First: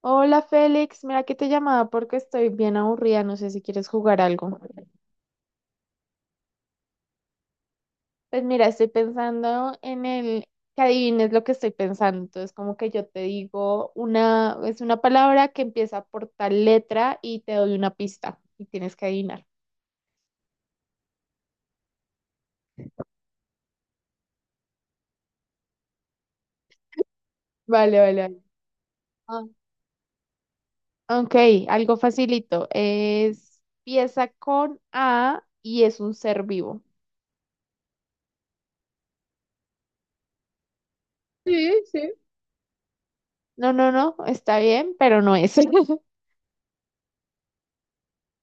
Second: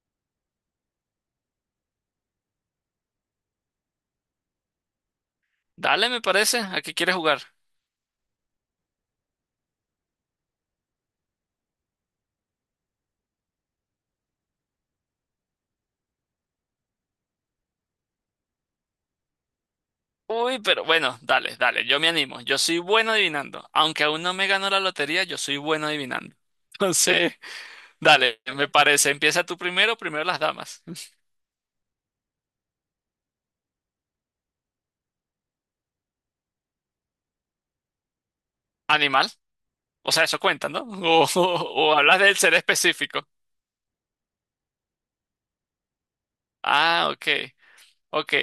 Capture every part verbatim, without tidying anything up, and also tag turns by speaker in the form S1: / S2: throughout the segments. S1: Hola Félix, mira que te llamaba porque estoy bien aburrida, no sé si quieres jugar algo.
S2: Dale, me parece. ¿A qué quieres jugar?
S1: Pues mira, estoy pensando en el que adivines lo que estoy pensando. Entonces, como que yo te digo una, es una palabra que empieza por tal letra y te doy una pista y tienes que adivinar.
S2: Uy, pero bueno, dale, dale, yo me animo. Yo soy bueno adivinando. Aunque aún no me gano la lotería, yo soy bueno adivinando. Entonces,
S1: Vale, vale, vale.
S2: dale, me parece.
S1: Ah,
S2: Empieza tú primero, primero las damas.
S1: ok, algo facilito. Es pieza con A y es un ser vivo.
S2: Animal. O sea, eso cuenta, ¿no? O,
S1: Sí,
S2: o- o
S1: sí.
S2: hablas del ser específico.
S1: No, no, no, está bien, pero no es.
S2: Ah, ok, ok.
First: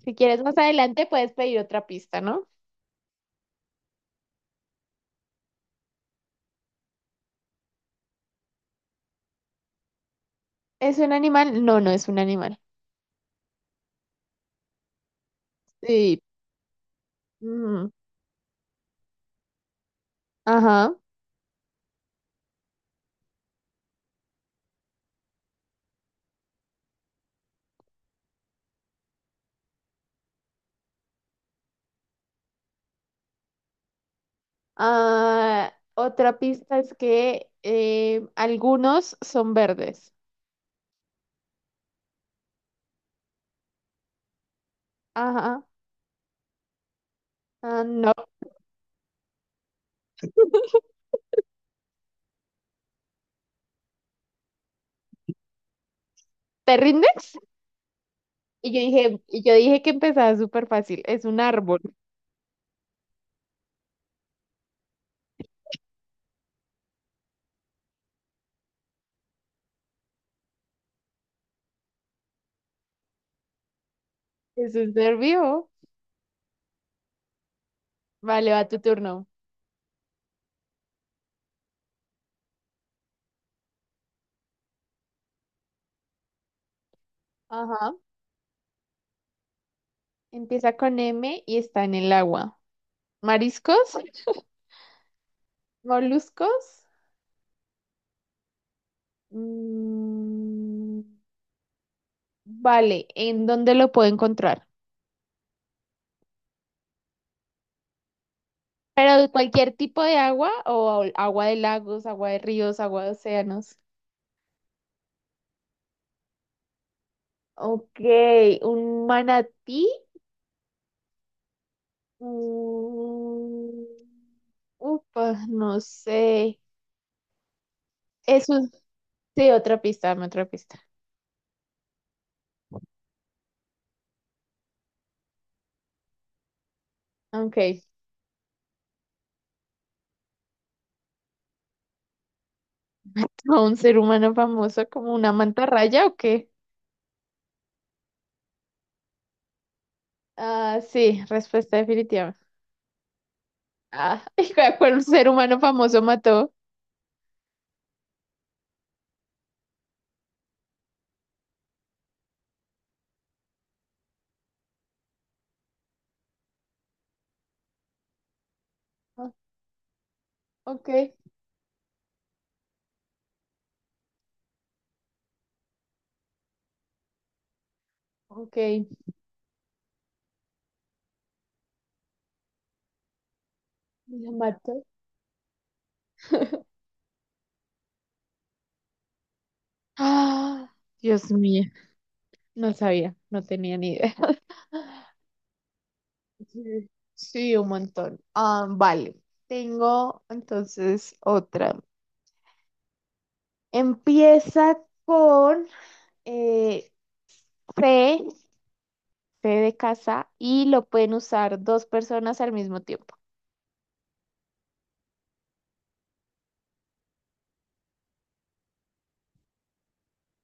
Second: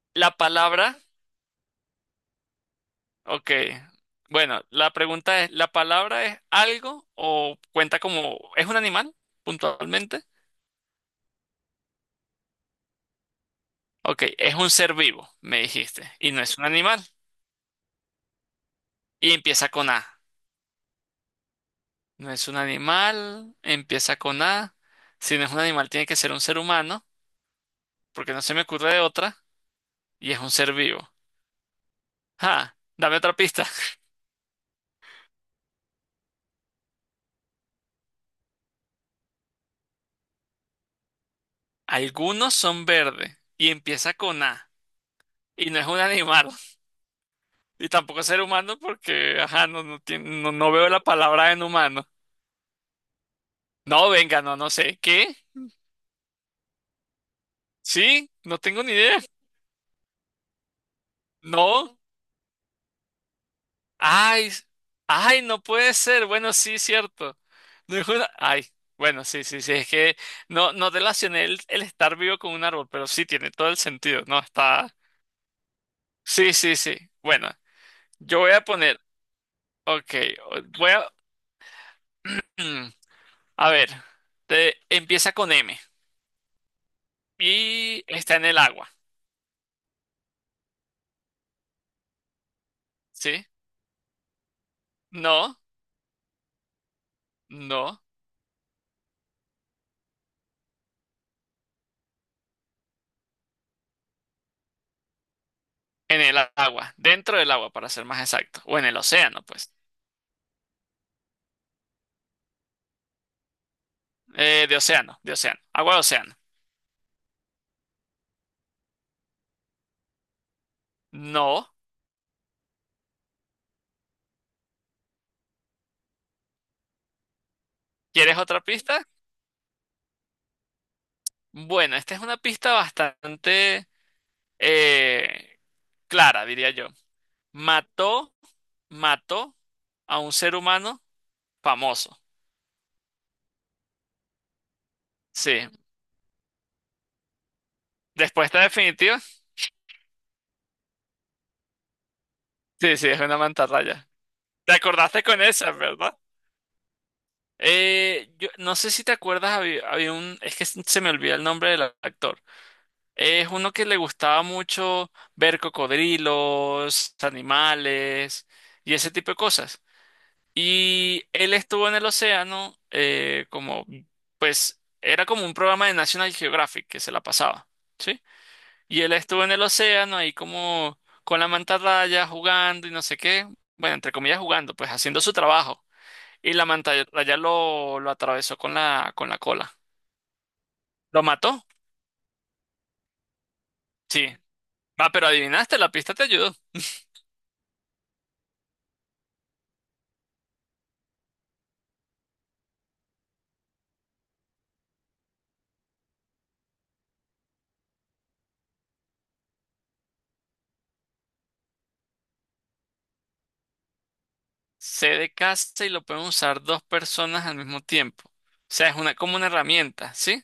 S1: Si
S2: La
S1: quieres más
S2: palabra,
S1: adelante puedes pedir otra pista, ¿no?
S2: ok. Bueno, la pregunta es, ¿la palabra es algo o cuenta como, es un animal puntualmente?
S1: ¿Es un animal? No, no es un animal.
S2: Ok, es un ser vivo, me dijiste,
S1: Sí.
S2: y no es un animal.
S1: Mm,
S2: Y empieza con A.
S1: ajá.
S2: No es un animal, empieza con A. Si no es un animal, tiene que ser un ser humano, porque no se me ocurre de otra, y es un ser vivo. Ah, dame otra pista.
S1: Ah, otra pista es que eh, algunos son verdes.
S2: Algunos son verdes, y empieza con A,
S1: Ajá.
S2: y no es un animal,
S1: Ah,
S2: y
S1: no.
S2: tampoco es ser humano, porque, ajá, no, no, tiene- no, no veo la palabra en humano. No, venga, no, no sé. ¿Qué?
S1: ¿Te rindes?
S2: ¿Sí? No
S1: Y yo
S2: tengo ni idea.
S1: dije, y yo dije que empezaba súper fácil. Es un árbol.
S2: No. Ay, s- ay, no puede ser. Bueno, sí, cierto. No es una... Ay, bueno, sí, sí, sí. Es que no, no relacioné el, el estar vivo con un árbol, pero sí tiene todo el sentido. No
S1: Es un
S2: está.
S1: ser vivo.
S2: Sí, sí, sí. Bueno, yo voy
S1: Vale,
S2: a
S1: va tu
S2: poner.
S1: turno.
S2: Ok, o- voy a. A ver, te- empieza con M
S1: Ajá.
S2: y está en el agua,
S1: Empieza con M y está en el agua.
S2: ¿sí?
S1: ¿Mariscos?
S2: No,
S1: ¿Moluscos?
S2: no,
S1: Mm, vale, ¿en dónde lo puedo encontrar?
S2: en el agua, dentro del agua, para ser más exacto, o en el
S1: Pero de
S2: océano,
S1: cualquier
S2: pues.
S1: tipo de agua o agua de lagos, agua de ríos, agua de océanos.
S2: Eh, de océano, de océano, agua de océano.
S1: Ok, un manatí.
S2: No.
S1: Mm, upa, no sé.
S2: ¿Quieres
S1: Eso,
S2: otra pista?
S1: sí, otra pista, dame otra pista.
S2: Bueno, esta es una pista bastante eh, clara, diría yo.
S1: Ok,
S2: Mató, mató a un ser humano famoso.
S1: ¿a un ser humano famoso como una
S2: Sí.
S1: mantarraya o qué?
S2: Respuesta definitiva.
S1: Ah, sí, respuesta definitiva.
S2: Sí, sí, es una mantarraya.
S1: Ah,
S2: ¿Te
S1: ¿cuál
S2: acordaste
S1: ser
S2: con
S1: humano
S2: esa,
S1: famoso
S2: verdad?
S1: mató?
S2: Eh, yo no sé si te acuerdas, había, había un, es que se me olvida el nombre del actor. Es uno que le gustaba mucho ver cocodrilos, animales y ese
S1: Ah,
S2: tipo de cosas.
S1: ok,
S2: Y él estuvo en el océano, eh, como, pues, era como un programa de National Geographic que se la pasaba, ¿sí?
S1: ok.
S2: Y él estuvo en el océano ahí como con la mantarraya jugando y no sé qué, bueno, entre
S1: ¿La
S2: comillas jugando,
S1: mató?
S2: pues haciendo su trabajo. Y la mantarraya lo, lo atravesó con la, con la cola.
S1: Ah,
S2: ¿Lo
S1: Dios mío,
S2: mató?
S1: no sabía, no tenía ni idea.
S2: Sí. Ah, pero adivinaste, la pista te ayudó.
S1: Sí. Sí, un montón. Ah, vale, tengo entonces otra. Empieza con eh, fe, fe de casa, y lo pueden usar dos personas al mismo tiempo.
S2: Se de casa y lo pueden usar dos personas al mismo tiempo. O sea, es una, como una herramienta, ¿sí?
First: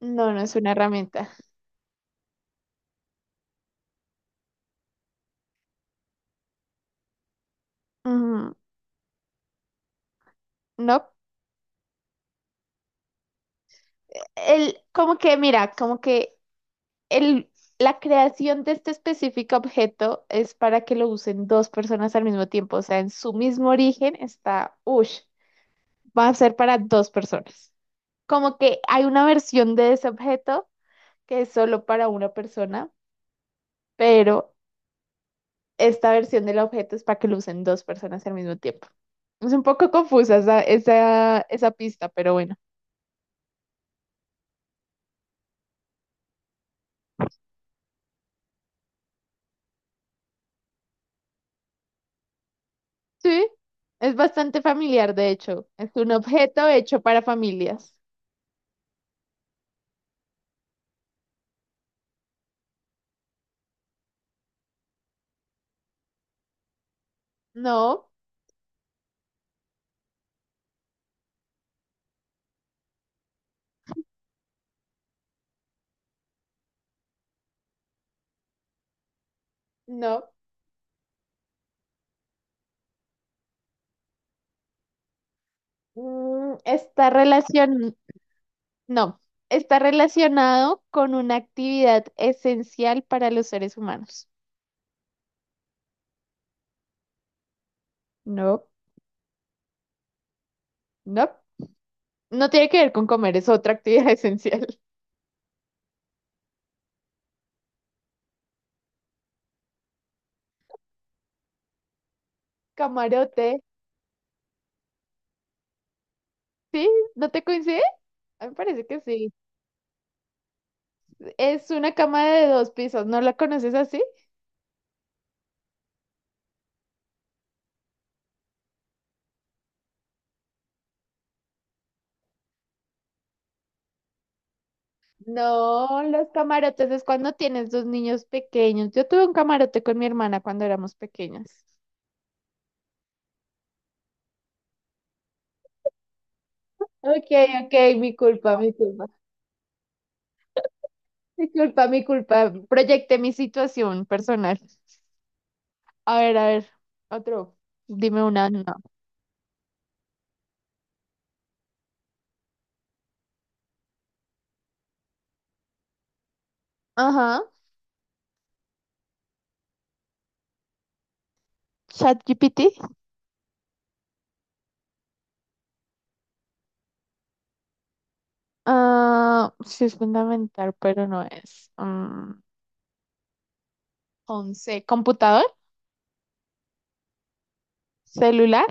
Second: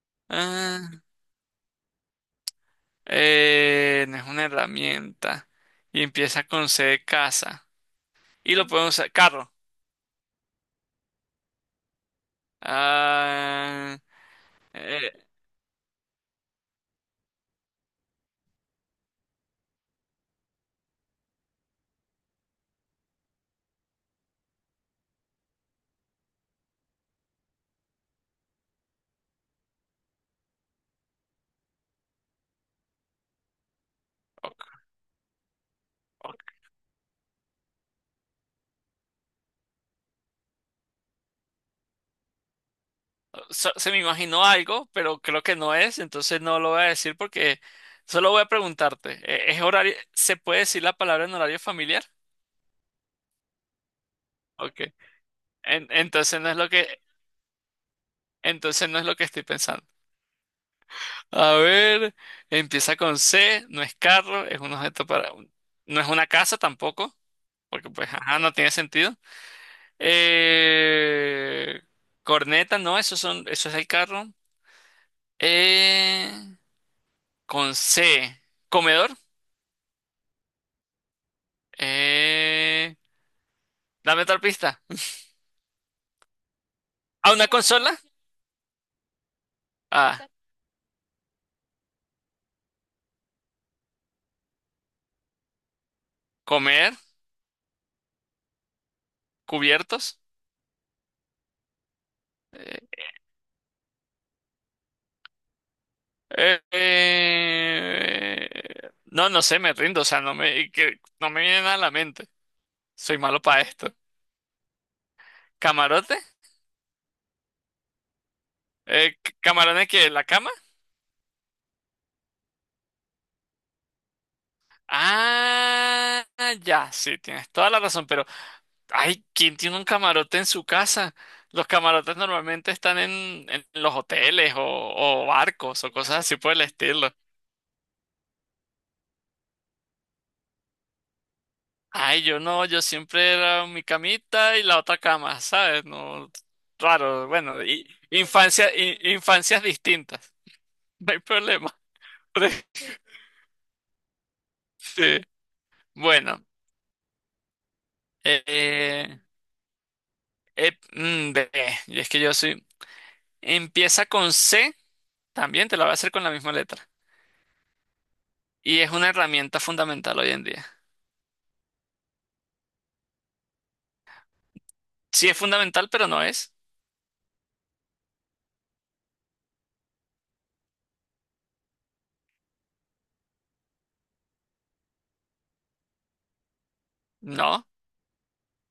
S1: No, no es una
S2: Ah.
S1: herramienta.
S2: Eh, no es una herramienta. Y empieza con C de casa.
S1: Ujú.
S2: Y lo podemos usar. Carro.
S1: No,
S2: Ah,
S1: el,
S2: eh,
S1: como que, mira, como que El, la creación de este específico objeto es para que lo usen dos personas al mismo tiempo, o sea, en su mismo origen está, ush, va a ser para dos personas. Como que hay una versión de ese objeto que es solo para una persona, pero
S2: ok,
S1: esta versión del
S2: ok.
S1: objeto es para que lo usen dos personas al mismo tiempo. Es un poco confusa esa, esa, esa pista, pero bueno.
S2: So- se me imaginó algo, pero creo que no es, entonces no lo voy a decir porque solo voy a preguntarte. Eh, ¿Es horario? ¿Se puede decir la palabra en horario familiar?
S1: Sí, es bastante
S2: Ok.
S1: familiar, de hecho.
S2: En-
S1: Es un
S2: entonces no es
S1: objeto
S2: lo
S1: hecho
S2: que,
S1: para familias.
S2: entonces no es lo que estoy pensando. A ver, empieza con C, no es carro, es un objeto para... No es una casa tampoco, porque
S1: No,
S2: pues, ajá, no tiene sentido. Eh, corneta, no, eso son, eso es el carro. Eh, con C, comedor.
S1: no.
S2: Eh, dame otra pista.
S1: Mm, está
S2: ¿A una
S1: relacion...
S2: consola?
S1: no, está
S2: Ah,
S1: relacionado con una actividad esencial para los seres humanos.
S2: comer,
S1: No,
S2: cubiertos.
S1: no. No tiene que ver con comer, es otra actividad esencial.
S2: Eh, eh, no, no sé, me rindo, o sea, no me, que- no me viene nada a la mente. Soy malo
S1: Camarote.
S2: para esto. ¿Camarote?
S1: ¿Sí? ¿No te coincide? A mí me parece que
S2: Eh, c-
S1: sí.
S2: ¿camarones que ¿la cama?
S1: Es una cama de dos pisos, ¿no la conoces así?
S2: Ah, ya, sí, tienes toda la razón, pero, ay, ¿quién tiene un camarote en su casa? Los camarotes normalmente están en, en los hoteles o, o barcos o
S1: No,
S2: cosas
S1: los
S2: así por el
S1: camarotes es
S2: estilo.
S1: cuando tienes dos niños pequeños. Yo tuve un camarote con mi hermana cuando éramos pequeñas.
S2: Ay, yo no, yo siempre era mi camita y la otra cama, ¿sabes? No, raro,
S1: Ok,
S2: bueno,
S1: ok,
S2: y,
S1: mi culpa,
S2: infancia,
S1: mi culpa.
S2: i- infancias distintas, no hay problema.
S1: Disculpa, mi culpa. Proyecté mi situación personal.
S2: Sí,
S1: A ver,
S2: bueno,
S1: a ver, otro. Dime
S2: eh,
S1: una. No.
S2: eh, eh, mm, ve, y es que yo soy... Empieza con C, también te la voy a hacer con la misma letra.
S1: Ajá.
S2: Y es una herramienta fundamental hoy en día.
S1: ChatGPT.
S2: Sí es fundamental, pero no es.
S1: Ah, sí es fundamental, pero no es. Mm, once. ¿Computador?
S2: No,
S1: ¿Celular?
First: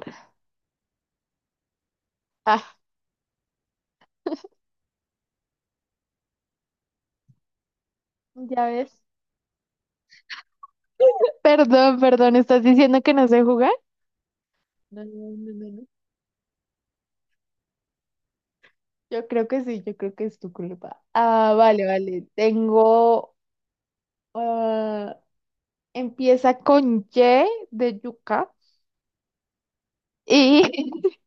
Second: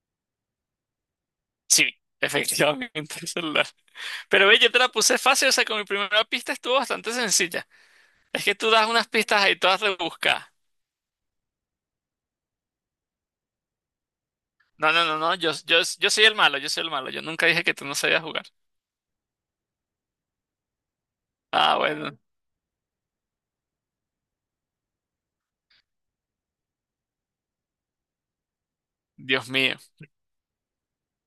S2: sí,
S1: Ah,
S2: efectivamente el celular. Pero ve, yo te la puse fácil, o sea, con mi primera pista estuvo bastante sencilla. Es que
S1: ya
S2: tú das
S1: ves.
S2: unas pistas ahí todas rebuscadas.
S1: Perdón, perdón, ¿estás diciendo que no sé jugar?
S2: No,
S1: No,
S2: no, no,
S1: no,
S2: no,
S1: no,
S2: yo,
S1: no,
S2: yo,
S1: no.
S2: yo soy el malo, yo soy el malo. Yo nunca dije que tú no sabías jugar.
S1: Yo creo que sí, yo creo que es tu culpa. Ah,
S2: Ah,
S1: vale,
S2: bueno,
S1: vale. Tengo. Ah, empieza con Y de yuca.
S2: Dios mío.
S1: Y.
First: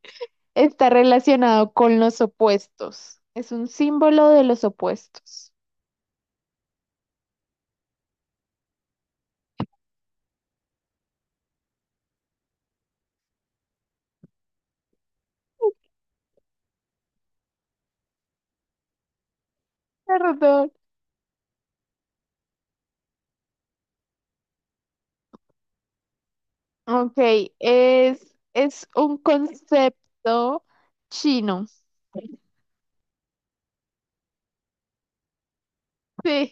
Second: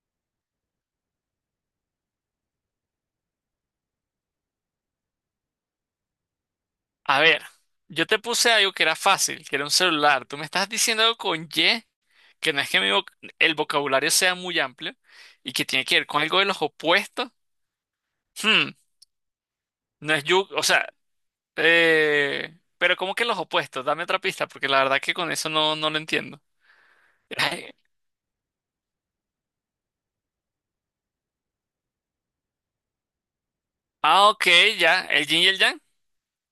S1: Está relacionado con los opuestos. Es un símbolo de los opuestos.
S2: A ver, yo te puse algo que era fácil, que era un celular. Tú me estás diciendo algo con Y, que no es que mi voc- el vocabulario sea muy amplio y que tiene que ver con algo de los opuestos. Hmm, no es yugo, o
S1: Perdón.
S2: sea, eh, pero ¿cómo que los opuestos? Dame otra pista, porque la verdad que con eso no, no lo entiendo.
S1: Ok,
S2: Ay,
S1: es, es un concepto chino.
S2: ah, ok, ya, el yin y el yang.
S1: Sí,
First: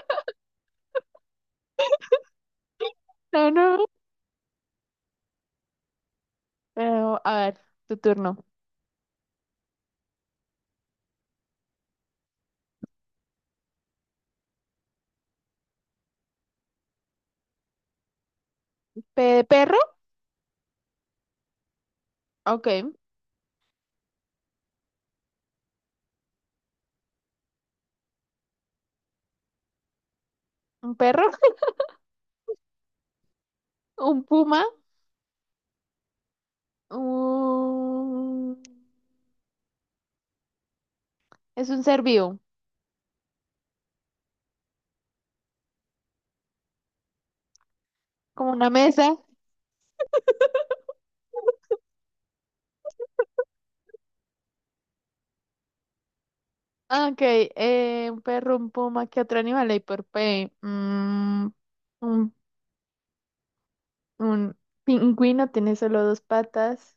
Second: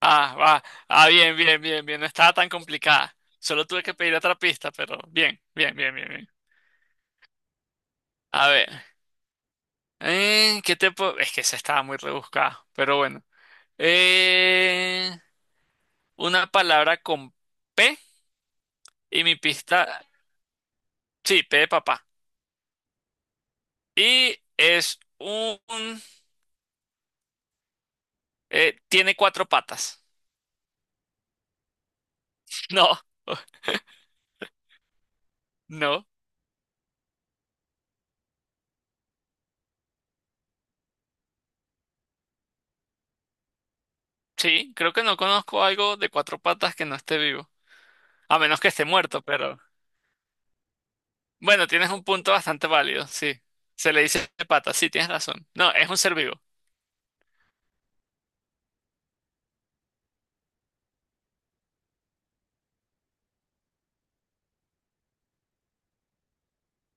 S2: Ah, va, ah, bien, bien, bien, bien, no estaba tan complicada.
S1: no,
S2: Solo tuve
S1: no.
S2: que pedir otra pista, pero bien, bien, bien, bien, bien.
S1: Pero, a ver, tu turno.
S2: A ver, eh, ¿qué te puedo...? Es que esa estaba muy rebuscada, pero bueno. Eh, una palabra con P
S1: ¿P
S2: y mi
S1: de perro?
S2: pista, sí, P de papá.
S1: Ok,
S2: Y es un, eh, tiene cuatro patas.
S1: un perro,
S2: No,
S1: un puma,
S2: no,
S1: un... es un ser vivo,
S2: sí, creo que no conozco algo de cuatro patas que no esté vivo. A
S1: como
S2: menos que
S1: una
S2: esté
S1: mesa.
S2: muerto, pero bueno, tienes un punto bastante válido, sí. Se le dice patas, sí, tienes razón. No, es un ser vivo,
S1: Ok, eh, un perro, un puma, ¿qué otro animal hay por P? Mm, Un Un pingüino tiene solo dos patas.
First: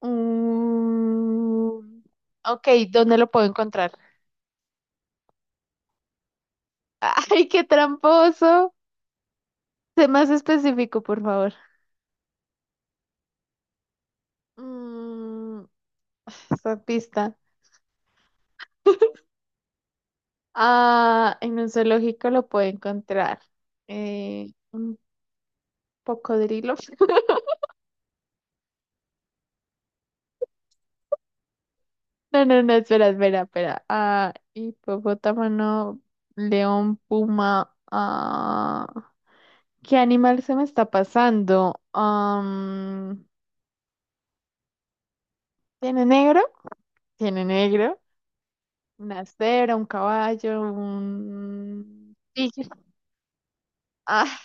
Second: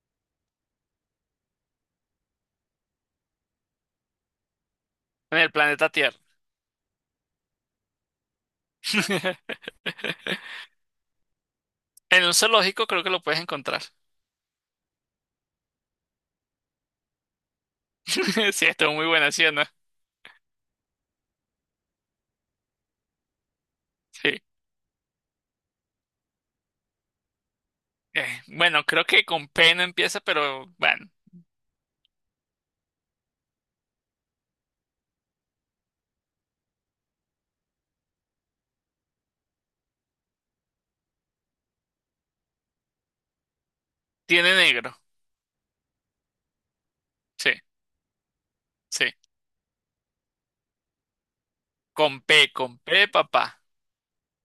S1: Un... Ok, ¿dónde lo puedo encontrar?
S2: en el planeta Tierra.
S1: ¡Ay, qué tramposo! Sé más específico, por favor.
S2: En un zoológico creo que lo puedes encontrar.
S1: Mm, esa pista.
S2: Sí, esto es muy buena, ¿sí o no?
S1: Ah, en un zoológico lo puedo encontrar.
S2: Sí.
S1: Eh, un cocodrilo.
S2: Eh, bueno, creo que con P no empieza, pero bueno,
S1: No, no, no, espera, espera, espera. Ah, hipopótamo, no, león, puma. Ah. ¿Qué animal se me está pasando? Am,
S2: tiene negro.
S1: ¿tiene negro? Tiene
S2: Sí,
S1: negro.
S2: sí.
S1: Una cebra, un caballo,
S2: Con
S1: un
S2: P,
S1: tigre.
S2: con P, papá.
S1: Ah,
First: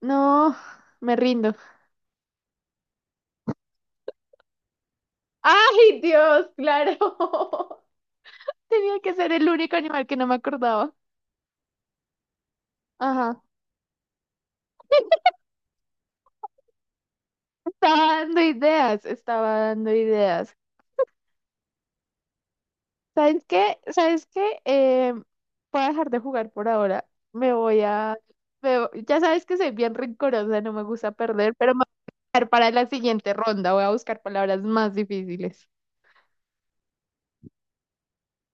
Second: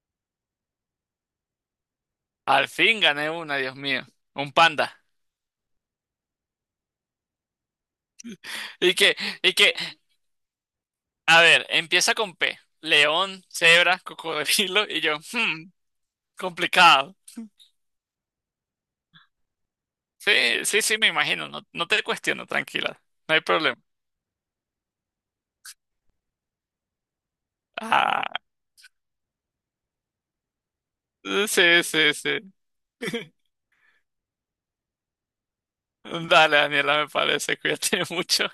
S1: no, me rindo.
S2: Al fin gané una, Dios mío. Un panda.
S1: ¡Ay, Dios! Claro.
S2: Y
S1: Tenía que
S2: que,
S1: ser el
S2: y que,
S1: único animal que no me acordaba.
S2: a ver, empieza con P.
S1: Ajá.
S2: León, cebra, cocodrilo. Y yo, hmm, complicado.
S1: Estaba dando ideas, estaba dando
S2: Sí,
S1: ideas.
S2: sí, sí, me imagino. No, no te cuestiono, tranquila. No hay
S1: ¿Sabes
S2: problema.
S1: qué? ¿Sabes qué? Eh, voy a dejar de jugar por ahora. Me voy a...
S2: Ah,
S1: me vo- ya sabes que soy bien rencorosa, no me gusta perder, pero me
S2: sí,
S1: voy
S2: sí,
S1: a
S2: sí.
S1: buscar para la siguiente ronda. Voy a buscar palabras más difíciles.
S2: Dale, Daniela, me parece. Cuídate mucho.